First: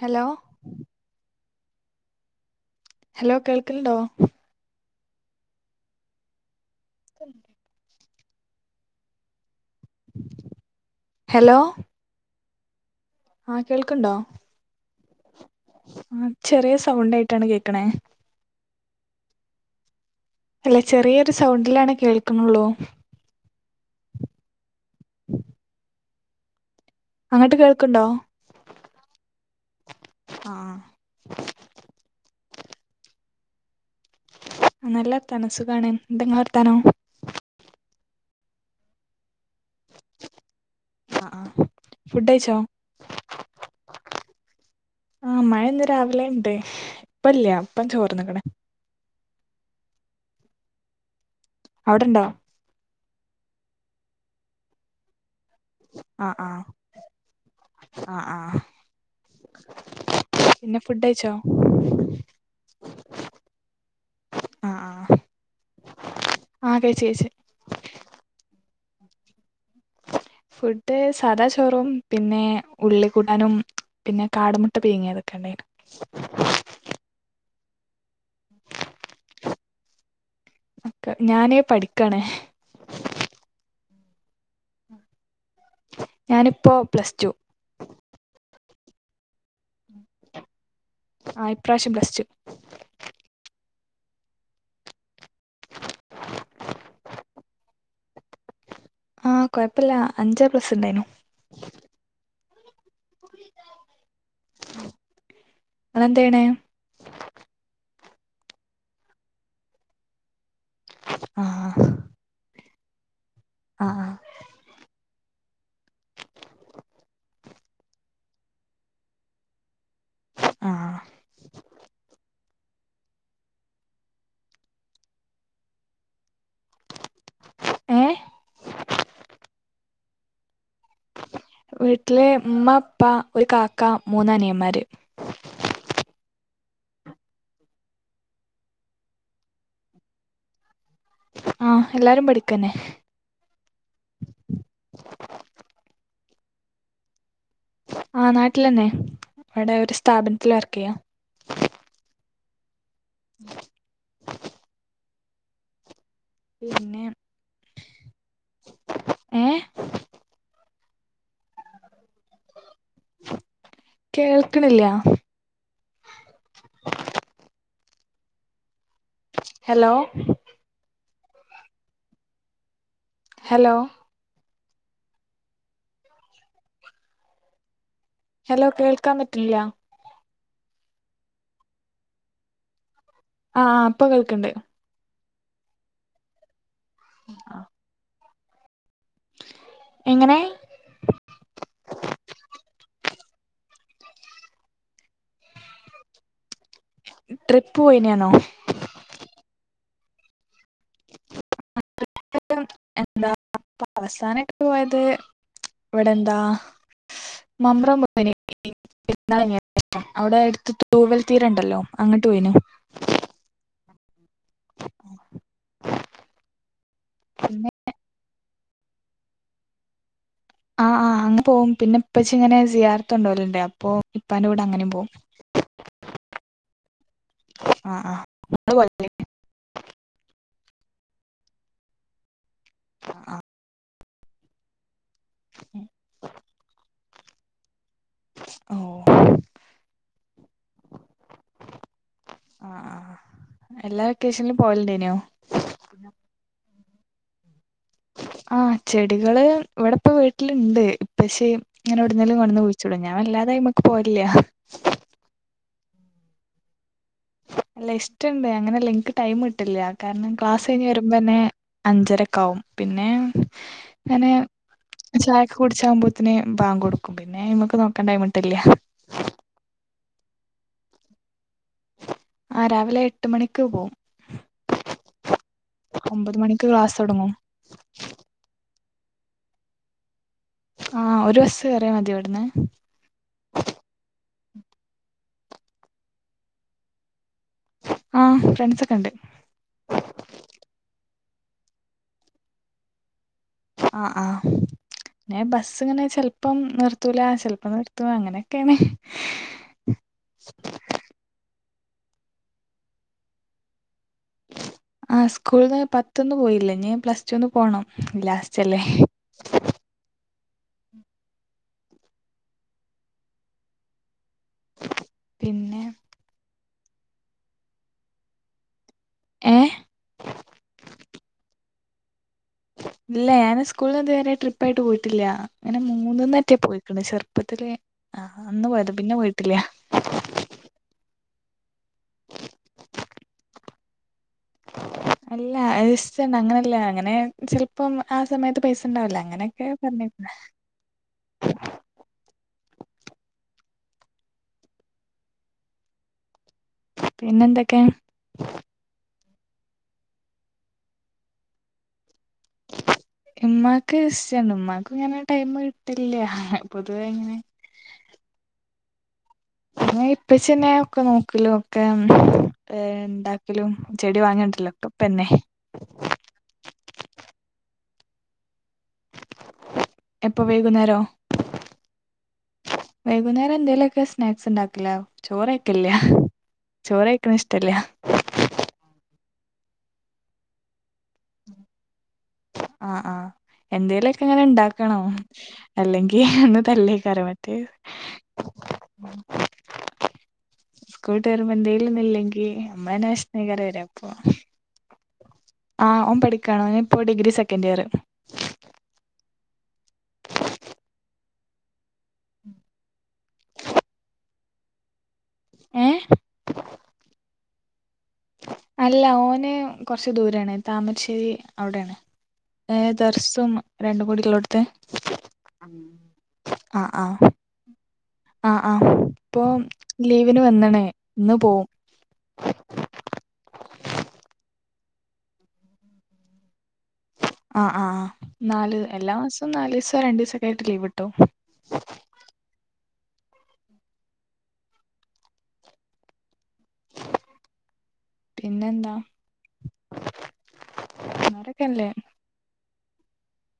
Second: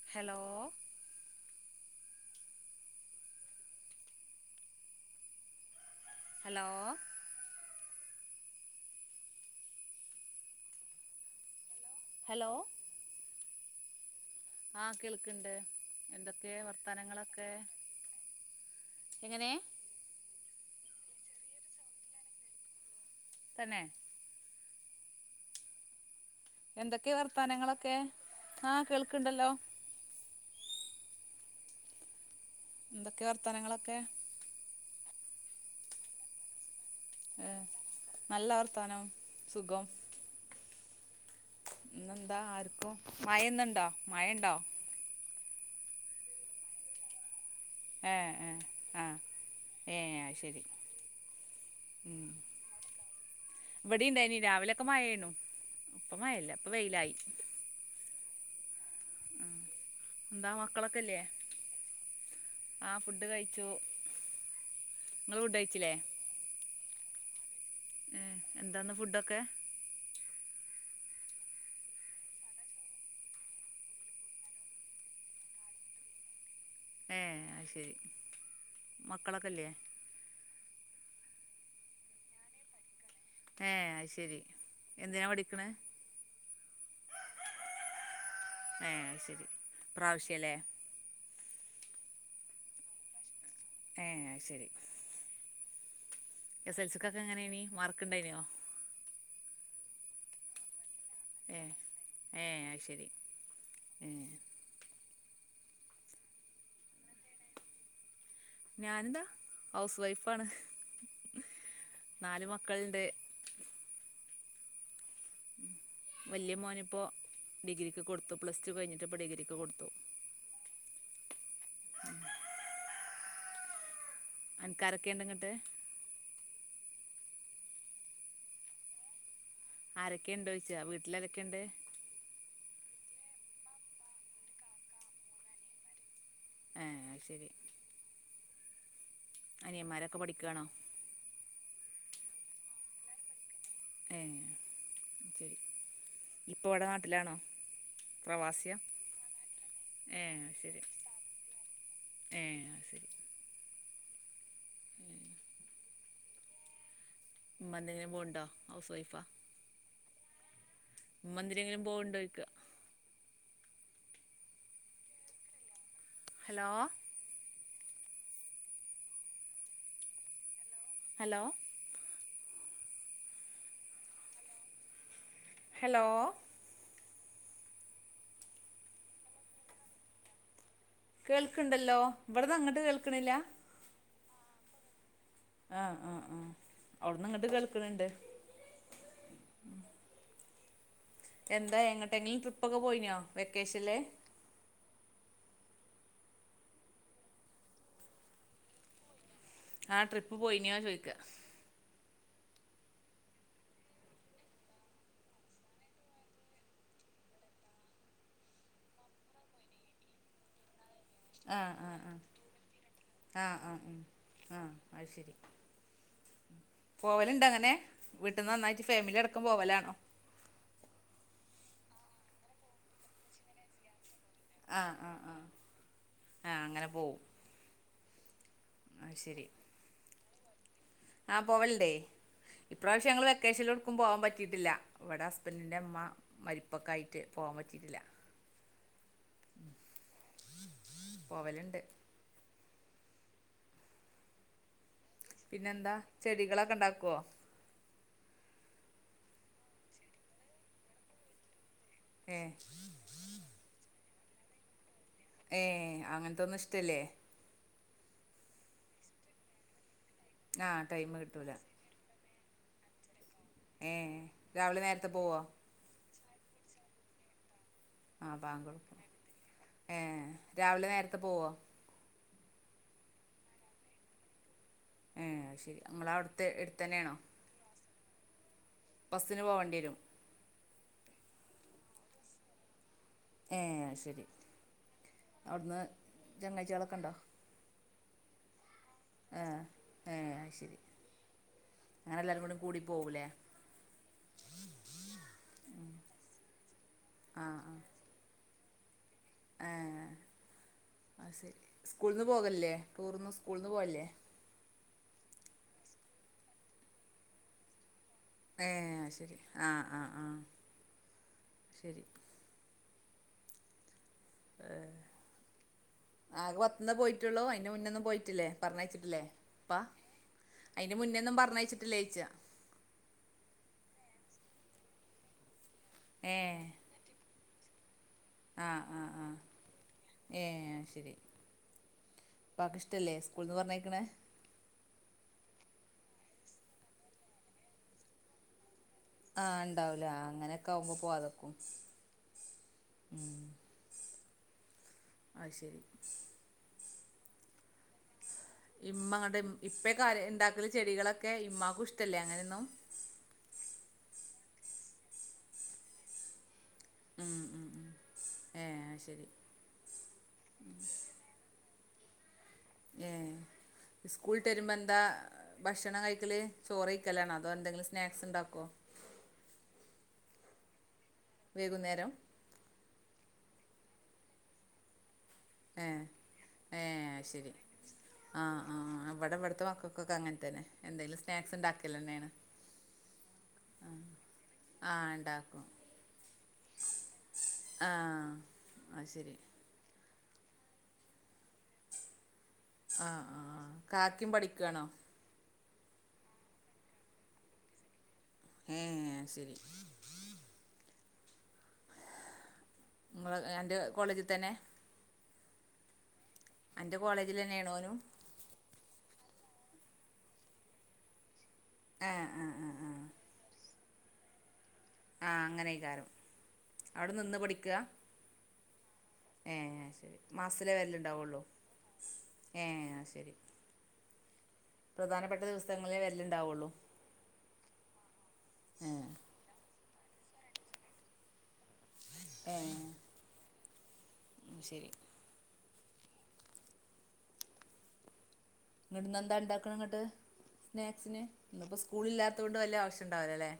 Hello hello കേൾക്കലണ്ടോ hello ത [unintelligible] hello hello ആ കേൾക്കണ്ടോ ആ കേൾക്കണ്ട് ആ എന്തൊക്കെയ ചെറിയ സൗണ്ട് ആയിട്ടാണ് വർത്തനങ്ങളൊക്കെ കേൾക്കണേ എങ്ങനെ അല്ല ചെറിയൊരു സൗണ്ടിലാണ് കേൾക്കുന്നുള്ളൂ തന്നെ [unintelligible] എന്തൊക്കെയ അങ്ങോട്ട് വർത്താനങ്ങളൊക്കെ കേൾക്കണ്ടോ ആ കേൾക്കണ്ടല്ലോ ആ എന്തൊക്കെ വർത്തനങ്ങളൊക്കെ നല്ല തനസുഖാണ് എന്തെങ്ങാർത്തനോ ഏഹ് നല്ല വർത്തനവും സുഖം ആ ആ ഫുഡ് ഇെന്താ കഴിച്ചോ ആർക്കും മഴന്ന ഇണ്ടോ മഴ ഇണ്ടോ ആ മഴ ഇന്ന് രാവിലെ ഉണ്ട് ഇപ്പല്ല അപ്പ ചോർന്നക്കണ ഏ ശരി അവിടെണ്ടോ ഇവിടെന്ത ഇനി രാവിലെൊക്കെ മഴേണു അപ്പ ആ ആ മഴല്ല ഇപ്പ വെയിലായി ആ ആ പിന്നെ ഫുഡ് കഴിച്ചോ ആ ഫുഡ് കഴിച്ചു ആ ആ നിങ്ങള് ഫുഡ് കഴിച്ചില്ലേ ആ കഴിച്ച് എന്താാണ് ഫുഡൊക്കെ ഫുഡ് സാദാ ചോറും പിന്നെ ഉള്ള കൂടാനും പിന്നെ കാടുമുട്ട പീങ്ങിയതൊക്കെ ഉണ്ട് അയ്ശരി മക്കളൊക്കെല്ല്യ? ക്കെ ഞാന് പഠിക്കാണ്. ഏ അത് ശരി എന്തിനാ പഠിപ്പി ഞാനിപ്പോ പ്ലസ് ടു ഏ അഅ് ശരി ഇപ്രാവശ്യല്ലേ? അ ഇപ്രാവശ്യം പ്ലസ് ടൂ ഏ അഹ്ശരി. എസ് എൽ സിക്കൊക്കെ എങ്ങനെയനി മാർക്ക് ഇണ്ടായിനോ ആഹ കൊഴപ്പില്ല അഞ്ച് എ പ്ലസ് ഉണ്ടായിനു. ഏ ഏ അയിശരി ഏ ഇങ്ങളെന്തെയ്യണെ ഞാനെന്താ ഹൗസ് വൈഫാണ്. ആ മക്കളണ്ട്. ആഹ വല്യ മോനിപ്പോ ഡിഗ്രിക്ക് കൊടുത്തു പ്ലസ് ടു കഴിഞ്ഞിട്ട്പ്പോഡിഗ്രിക്ക് കൊടുത്തു. ആ അനക്കാരൊക്കെണ്ട് ഇങ്ങട്ട് ഏ ആരൊക്കെ ഇണ്ടോയ് വീട്ടില്മ്മ ഉപ്പ ഒരു കാക്ക മൂന്നാനിയന്മാര്. ആ ശരി. അനിയന്മാരൊക്കെ പഠിക്കാണോ? ആഹ എല്ലാരും പഠിക്കന്നെ ഏ ഇപ്പ ഇവിടെ നാട്ടിലാണോ? ആ പ്രവാസിയാ നാട്ടിലന്നെ ഇവിടെ ഒരു ഏ സ്ഥാപനത്തിൽ വർക്ക് ശരി ചെയ്യാ. ഏ [inaudible] പിന്നെ ഉമ്മന്തെങ്ങനെപോണ്ടോ? ഹൗസ് വൈഫാ ഏ ഉമ്മന്തെങ്കിലും പോവണ്ടോയിക്ക. കേൾക്ക്ണില്ല. Hello hello hello hello hello hello കേൾക്കാൻ പറ്റില്ലാ കേൾക്കണ്ടല്ലോ ഇവിടന്ന് അങ്ങിട്ട് കേൾക്കണില്ല. ഇപ്പ കേൾക്കണ്ട് ആ ആ ആ അവിടന്ന് ഇങ്ങട്ട് കേൾക്കണ്‌ണ്ട്. എങ്ങനെ? വെക്കേഷനിലെ ട്രിപ്പ് പോയിനാണോ? ആ ട്രിപ്പ് പോയിനോ ചോയിക്ക? എന്താ അപ്പ അവസാനയിട്ട് പോയത് ഇവിടെ എന്താ മമ്പ്രം പോയിനി പെരുന്നാള്ഞ്ഞ് അവിടെ എടുത്തട്ട് തൂവൽ ആ തീരണ്ടല്ലോ ആ ആ അങ്ങട്ട് പോയിനു ആ ആ ഉം ആ അത് ശരി പിന്നെ പോവലുണ്ടങ്ങനെ വീട്ടനോന്നായി ഫാമിലി അടക്കം പോവലാണോ ആ ആ അങനേ പോവും പിന്നെ ഇപ്പച്ചിങ്ങനെ സിയാറത്ത്കൊണ്ടോലിണ്ടെ അപ്പൊ ഇപ്പാന്റെ കൂടെ അങ്ങനെം ആഹ് പോവും ആഹ് ആഹ് ആഹ് ആ ആ ഇങ്ങള് പോയോ അയ്ശരി ആ പോവലണ്ടേ ഇപ്രാവശ്യം ഞങ്ങള് ആ വെക്കേഷനിൽ എവ്ടുക്കും പോവാൻ പറ്റിയിട്ടില്ല ഇവിടെ ഹസ് ബൻ്റിൻ്റെമ്മ മരിപ്പൊക്കായിട്ട് പോവാൻ പറ്റിയിട്ടില്ല ഓ പോവല്ണ്ട് ആ ആ എല്ലാ വൊക്കേഷനിലും പോവല്ണ്ടേയ്നോ പിന്നെന്താ ചെടികളൊക്കെണ്ടാക്കോ ആ ചെടികള് ഇവിടെപ്പം വീട്ടിലുണ്ട് പക്ഷേ ഇങ്ങനെ എവിടെന്നെലും ഏഹ് കൊണ്ടന്ന് കുഴിച്ചിടും ഞാൻ വല്ലാതയ്മക്ക് പോവലില്ല ഏ അങ്ങനത്തൊന്നും ഇഷ്ട്ടല്ല്യേ അല്ല ഇഷ്ട്ടണ്ട് അങ്ങനെല്ല ഇന്ക്ക് ടൈം കിട്ടല്ല കാരണം ക്ലാസ് ആഹ് കഴിഞ്ഞ് ടൈം വരുമ്പന്നെ കിട്ടൂല അഞ്ചര ക്കാവും പിന്നെ ഏഹ് അങ്ങനെ രാവിലെ നേരത്തെ പോവോ ചായക്കെ കുടിച്ചാകുമ്പോ ത്തിന് ബാങ്ക് കൊടുക്കും പിന്നെ അയ്മക്ക് നോക്കാൻ ടൈമ്ട്ടല്ല ഏ രാവിലെ നേരത്തെ പോവോ ആ രാവിലെ എട്ട് മണിക്ക് പോവും ഏ ശെരി ഒമ്പത് നമ്മളവിടുത്തെ മണിക്ക് ക്ലാസ് എടുത്തന്നെയാണോ തൊടങ്ങും ബസ്സിന് പോവേണ്ടി വരും ആ ഒരു ബസ്സ് കറിയ മതി ഇവിടന്ന് ഏ ശരി അവിടുന്ന് ചങ്ങാഴ്ച്ചിയാളൊക്കെ ഉണ്ടോ ആ ഫ്രണ്ട്സോക്കെണ്ട് ഏഹ് ഏഹ് അത് ശരി അങ്ങനെ എല്ലാരും കൂടി കൂടി പോവുലേ ആ ആ പിന്നെ ബസ്സിങ്ങനെ ചെലപ്പം നിർത്തൂല ആഹ് ചെിലപ്പം ആഹ് നിർത്തും അങ്ങനെയൊക്കെണ് സ്കൂളിൾന്ന് പോകല്ലേ ടൂറിന് സ്കൂളിൽന്ന് പോവല്ലേ ആ സ്കൂളിൽന്ന് പത്ത്ന്ന് പോയില്ലനീ പ്ലസ് ടുന്ന് പോണം ഏ ലാസ്റ്റല്ലേ ശരി ആ ആ ആ ശരി പിന്നെ ന്ന് പോയിട്ടുള്ളോ അതിന് മുന്നെന്നും പോയിറ്റില്ലെ പറഞ്ഞയച്ചി ഏ ല്ലേപ്പാ അയിന്റെ മുന്നേന്നും പറഞ്ഞയച്ചിട്ടില്ലേ യ്ച്ച ഇല്ല ഞാന് സ്കൂൾന്ന് ഇത് വരെ ട്രിപ്പായിട്ട് പോയിട്ടില്ല ഇങ്ങനെ മൂന്ന്നേറ്റ ഏഹ് പോയിക്കണ് ചെറു പ്പത്തില് ആ അന്ന് ആഹ് പോയത ആഹ് പിന്നെ പോയിട്ടില്ല പ്പാക്ക് ഇഷ്ടല്ലേ സ്കൂൾന്ന് പറഞ്ഞേക്കണേ അല്ല അയിഷ്ട്ടണ്ട് അങ്ങനെയല്ല അങ്ങനെ ചിലപ്പം ആ സമയത്ത് പൈസ ഉണ്ടാവില്ല ആ അങ്ങനെയൊക്കെ ഉണ്ടാവൂല ആ പറഞ്ഞിരുന്നു അങ്ങനെയൊക്കെ ആകുമ്പോ പോവാതൊക്കും ഉം അ ശരി പിന്നെന്തൊക്കെ ഇമ്മങ്ങട്ട് ഇപ്പെക്ക ഉണ്ടാക്കല് ചെടികളൊക്കെ ഇമ്മാക്കുഷ് ഉമ്മാക്ക് ഇഷ്ടണ്ട് ഉമ്മാക്കും ഇങ്ങനെ ടൈമ് കിട്ടലില്ല പൊതുവേ എങ്ങനെ ഉം ഉം ഏ ശരി അ ഇപ്പച്ചിയെന്നെ ഒക്കെ നോക്കലോക്കെ ഏ സ്കൂൾട്ട് ഒക്കെ വരുമ്പോന്താ ഇപ്പന്നെ ഭക്ഷണം കഴിക്കല് ചോറയ്ക്കലാണോ അതോ എന്തെങ്കിലും സ് സ്നാക്സ്ണ്ടാക്കോ എപ്പൊ വൈകുന്നേരോ വൈകുന്നേരം വൈകുന്നേരം എന്തേലൊക്കെ സ്നാക്സ്ണ്ടാക്കല ഏ ചോറയ്ക്കല്ല ഏ ചോറയ്ക്കണെ ശരി ഇഷ്ടല്ല ആ ആ ഇവിടെ ഇവിടുത്തെ മക്കൾക്കൊക്കെ അങ്ങൻ തന്നെ എന്തേലും സ്നാക്സ് ണ്ടാക്കല്ലന്നെണ് ആ ആ എന്തേലുക്കെ ങ്ങനെ ആ ണ്ടാക്കണോം ഉണ്ടാക്കും എല്ലെങ്കി അന്ന് തല്ലേക്കാരും മറ്റേ അ ശരി സ്കൂൾട്ട് രുമ്പോന്തേലൊന്നില്ലെങ്കി ആ മ്മളെന്നെ ആ വെഷന് വരെകാര അപ്പൊ കാക്കിയും പഠിക്കുവാണോ ആഹ് ഓൻ പഠിക്കണോ ഓനിപ്പോ ഡിഗ്രി സെക്കൻഡിയർ [inaudible] ങ്ങള് അന്റെ കോളേജി തന്നെ ഏ കോളേജിലെന്നെണോനും അല്ല ഓന് കൊർച്ച്‌ ദൂരാണ് താമരശ്ശേരി അവിടെയാണ് ആ ആ ആ ഏ ആ ദർസും രണ്ടും കുടിള്ളോട്ത്ത് ആഹ അങ്ങനെകാരം അവ്ടെ നിന്ന് പഠിക്കാ ആഹ ആ ഇപ്പൊ ലീവിന് മാസത്തിലേ വന്ന്ണ് ഇപ്പൊ വരലുണ്ടാവുള്ളൂ പോവും ഏ ശരി പ്രധാനപ്പെട്ട ദിവസങ്ങളിലേ വരലുണ്ടാവുള്ളു ആഹ നാല് എല്ലാ മാസും നാലീസോ രണ്ടു ദിവസൊക്കെ ആയിട്ട് ലീവ് കിട്ടും ഏ ഉ ശരി പിന്നെന്താ ഇന്നെന്താ ണ്ടാക്കണ് ഇങ്ങട്ട് സ്നാക്സിന് ഇന്നിപ്പോ പിള്ളാരൊക്കെല്ലേ സ്കൂളി ഇല്ലാതോണ്ട് വല്ല്യെ ആവശ്യ ണ്ടാവൂലല്ലേ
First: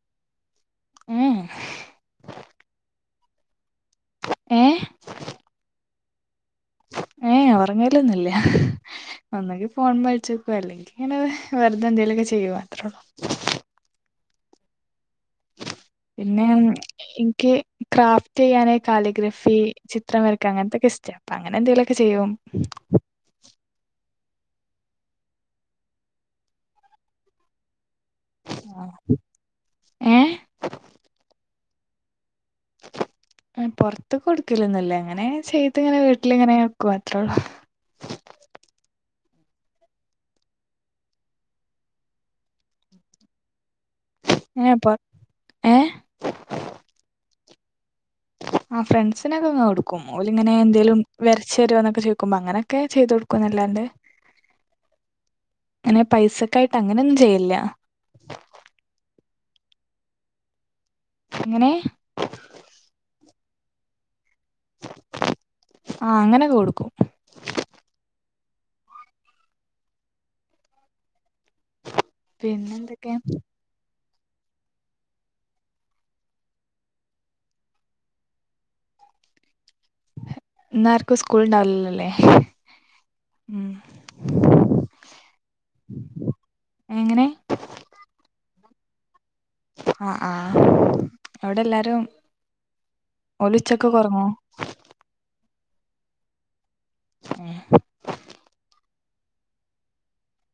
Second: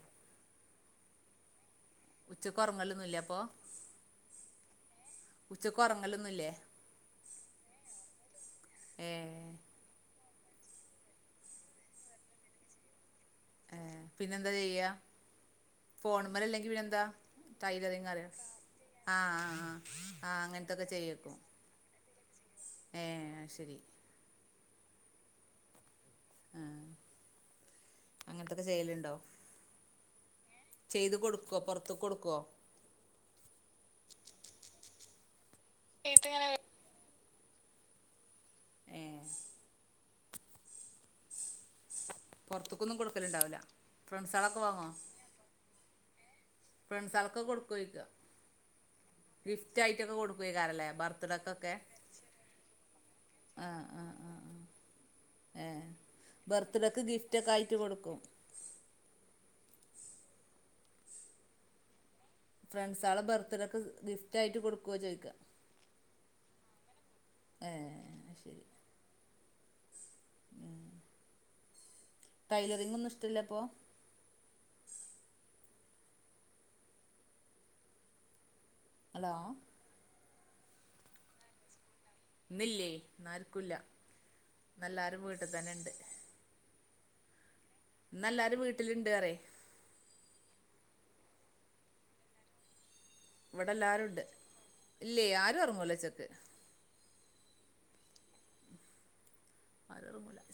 ഉം അപ്പോ ച്ചക്ക് ഒറങ്ങലൊന്നുംല്ലേ ഏയ് ഒറങ്ങലൊന്നില്ല ഏ ഒന്നങ്കി ഫോൺ മേകളിച്ചു അല്ലെങ്കി അങ്ങനെ വെറുത എന്തേലുഒക്കെ ചെയ്യും ത്രേള്ളൂ ഏ പിന്നെന്താ ചെയ്യാ പിന്നെ ഇൻക്ക് ടൈലറിങ് അറിയാം ക്രാഫ്റ്റ് ചെയ്യാന് ആ ആ കാലിയോഗ്രഫി ചിത്രം ആ ആ വരക്കാ അങ്ങനെ അങ്ങനത്തൊക്കെ അങ്ങൻത്തൊക്കെഷ്ട്ട അപ്പൊ ചെയ്യേക്കും അങ്ങനെ എന്തെലുഒക്കെ ചെയ്യും ഏ ശരി അങ്ങൻത്തൊക്കെ ആ. ചെയ്യലുണ്ടോ ഏ ചെയ്ത് കൊടുക്കുവോ പൊർത്ത്കൊടുക്കുവോ പൊർത്ത് കൊടുക്കലന്നില്ല അങ്ങനെ ചെയ്ത് ഇങ്ങനെ വീട്ടിലിങ്ങനെക്കുവാ [inaudible] ഏ പുൊറത്തക്കൊന്നും കൊടുക്കലുണ്ടാവുല്ല ഫ്രണ്ട്സ ആളൊക്കെ ഏ വങ്ങോ പൊ ഏ ഫെണ്ട്സൾകാ കൊടുക്ക ആ ഫ്രണ്ട്സിനൊക്കെങ് കൊട്ക്കുംഓല് ഇങ്ങെനെ എന്തെലും ബർത്ത്ഡേക്കൊക്കെ വരചെരുഓ ന്നൊകെ ചോയ്ക്കുമ്പോ അങ്ങനൊക്കെ ചെയ്ത കൊട്ക്കും ആ ക്കുന്നല്ലാണ്ട് ആ ആ ഏ അങ്ങെനെ പൈസക്കായിട്ട് ബർത്ത്ഡേക്ക് അങ്ങനൊന്നും ഗിഫ്റ്റ് ഒക്കെ ചെയലില്ല ആയിട്ട് കൊടുക്കും എങ്ങനെ ഫ്രണ്ട്സാളെ ബർത്ത് ഡേ ക്ക് ഗിഫ്റ്റ് റ്റായിട്ട് കൊടുക്കുവോ ചോയിക്ക ആ അങ്ങനൊക്കെ കൊടുക്കും ഏ പിന്നെ ടൈലറിങ്ങൊന്നും എന്തൊക്കെ ഇഷ്ടല്ല അപ്പൊ ഹലോ ഇന്നാർക്കും സ്കൂൾ ഉണ്ടാവില്ലല്ലോല്ലേ ഇന്നില്ലേ ന്നാർകുല്ല നല്ലാരും വീട്ട് തന്നെ ഉണ്ട് എങ്ങനെ നല്ലാരും വീട്ടിലിണ്ട് അറെയ് ആ് ആ അവിടെല്ലാരും ഇവിടെല്ലരുണ്ട് ഇല്ലേ ആരും ഒറങ്ങുല്ല ച്ചക്ക് ഉ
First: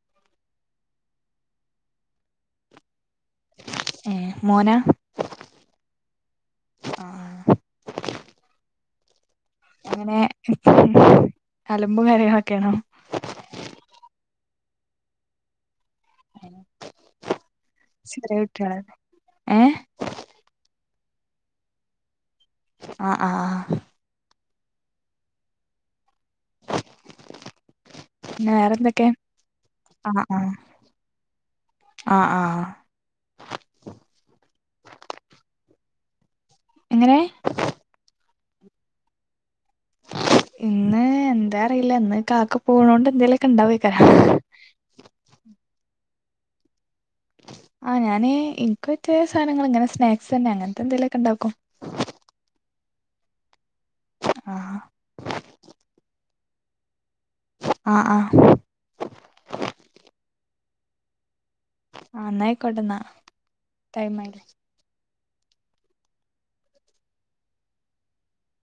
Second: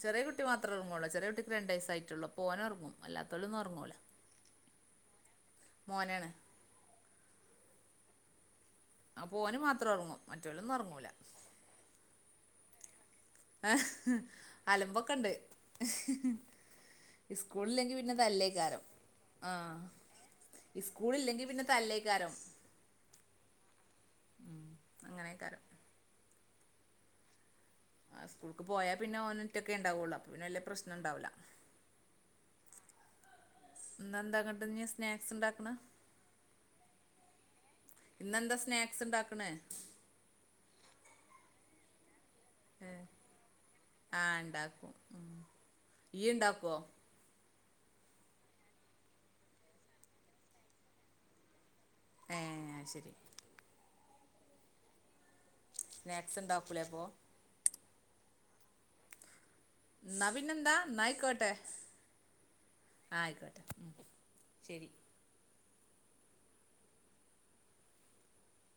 ചെറ്യേ കുട്ടി മാത്ര ർങ്ങോള്ളൂ ചെറിയ കുട്ടിക്ക് രണ്ട് വയസായിട്ടുള്ളൂ പോനൊർങ്ങും ല്ലാത്തോലൊന്നും ഉറങ്ങുലാ ഏ മോനാ മോനാണ് അപ്പോൾ ഓന് മാത്രം അങ്ങനെ ഉറങ്ങും മറ്റോലൊന്നും ഉറങ്ങൂല അലമ്പും കാര്യങ്ങളൊക്കെണോ ആഹ് അലമ്പൊക്കൊണ്ട് ഇസ്കൂളില്ലെങ്കി പിന്നെ ചെറിയ കുട്ടികള തല്ലേക്കാരം ആ ഏ സ്കൂളില്ലെങ്കിൽ പിന്നെ തല്ലേക്കാരം ആ ആ ഉം അങ്ങനെക്കാരം ആ പിന്നെ സ്കൂൾക്ക് വേറെന്തൊക്കെ പോയാപിന്നെ ഓനൊറ്റൊക്കെ ഉണ്ടാവുള്ളു അപ്പൊപിന്നെ വല്യപ്രശ്നംണ്ടാവൂല ഇന്നെന്താ അങ്ങോട്ടിനി സ്നാക്സ് ഉണ്ടാക്ക്ണ് എങ്ങനെ ഇന്നെന്താ സ്നാക്സ് ഉണ്ടാക്കണേ ഇന്ന് എന്താറീല്ലാ ഇന്ന് കാക്ക പോണോണ്ട് എന്തേലൊക്കെ ഇണ്ടാവേക്കാരം ഇയ്യൊണ്ടാക്കുവോ ആ ഞാന് ഇൻക്ക് പറ്റിയ സാധനങ്ങളിങ്ങനെ സ്നാക്സ് തന്നെ അങ്ങനത്തെന്തെങ്കിലൊക്കെ ഉണ്ടാക്കും ഏ ശെരി ആഹാ സ്നാക്സ് ഉണ്ടാക്കൂലെ അപ്പോ ആ ആ ന്നാ പിന്നെന്താ ന്നായ്ക്കോട്ടെ ആഹ ന്നൈകോട്ടന്ന ഉം ടൈമാ ശരി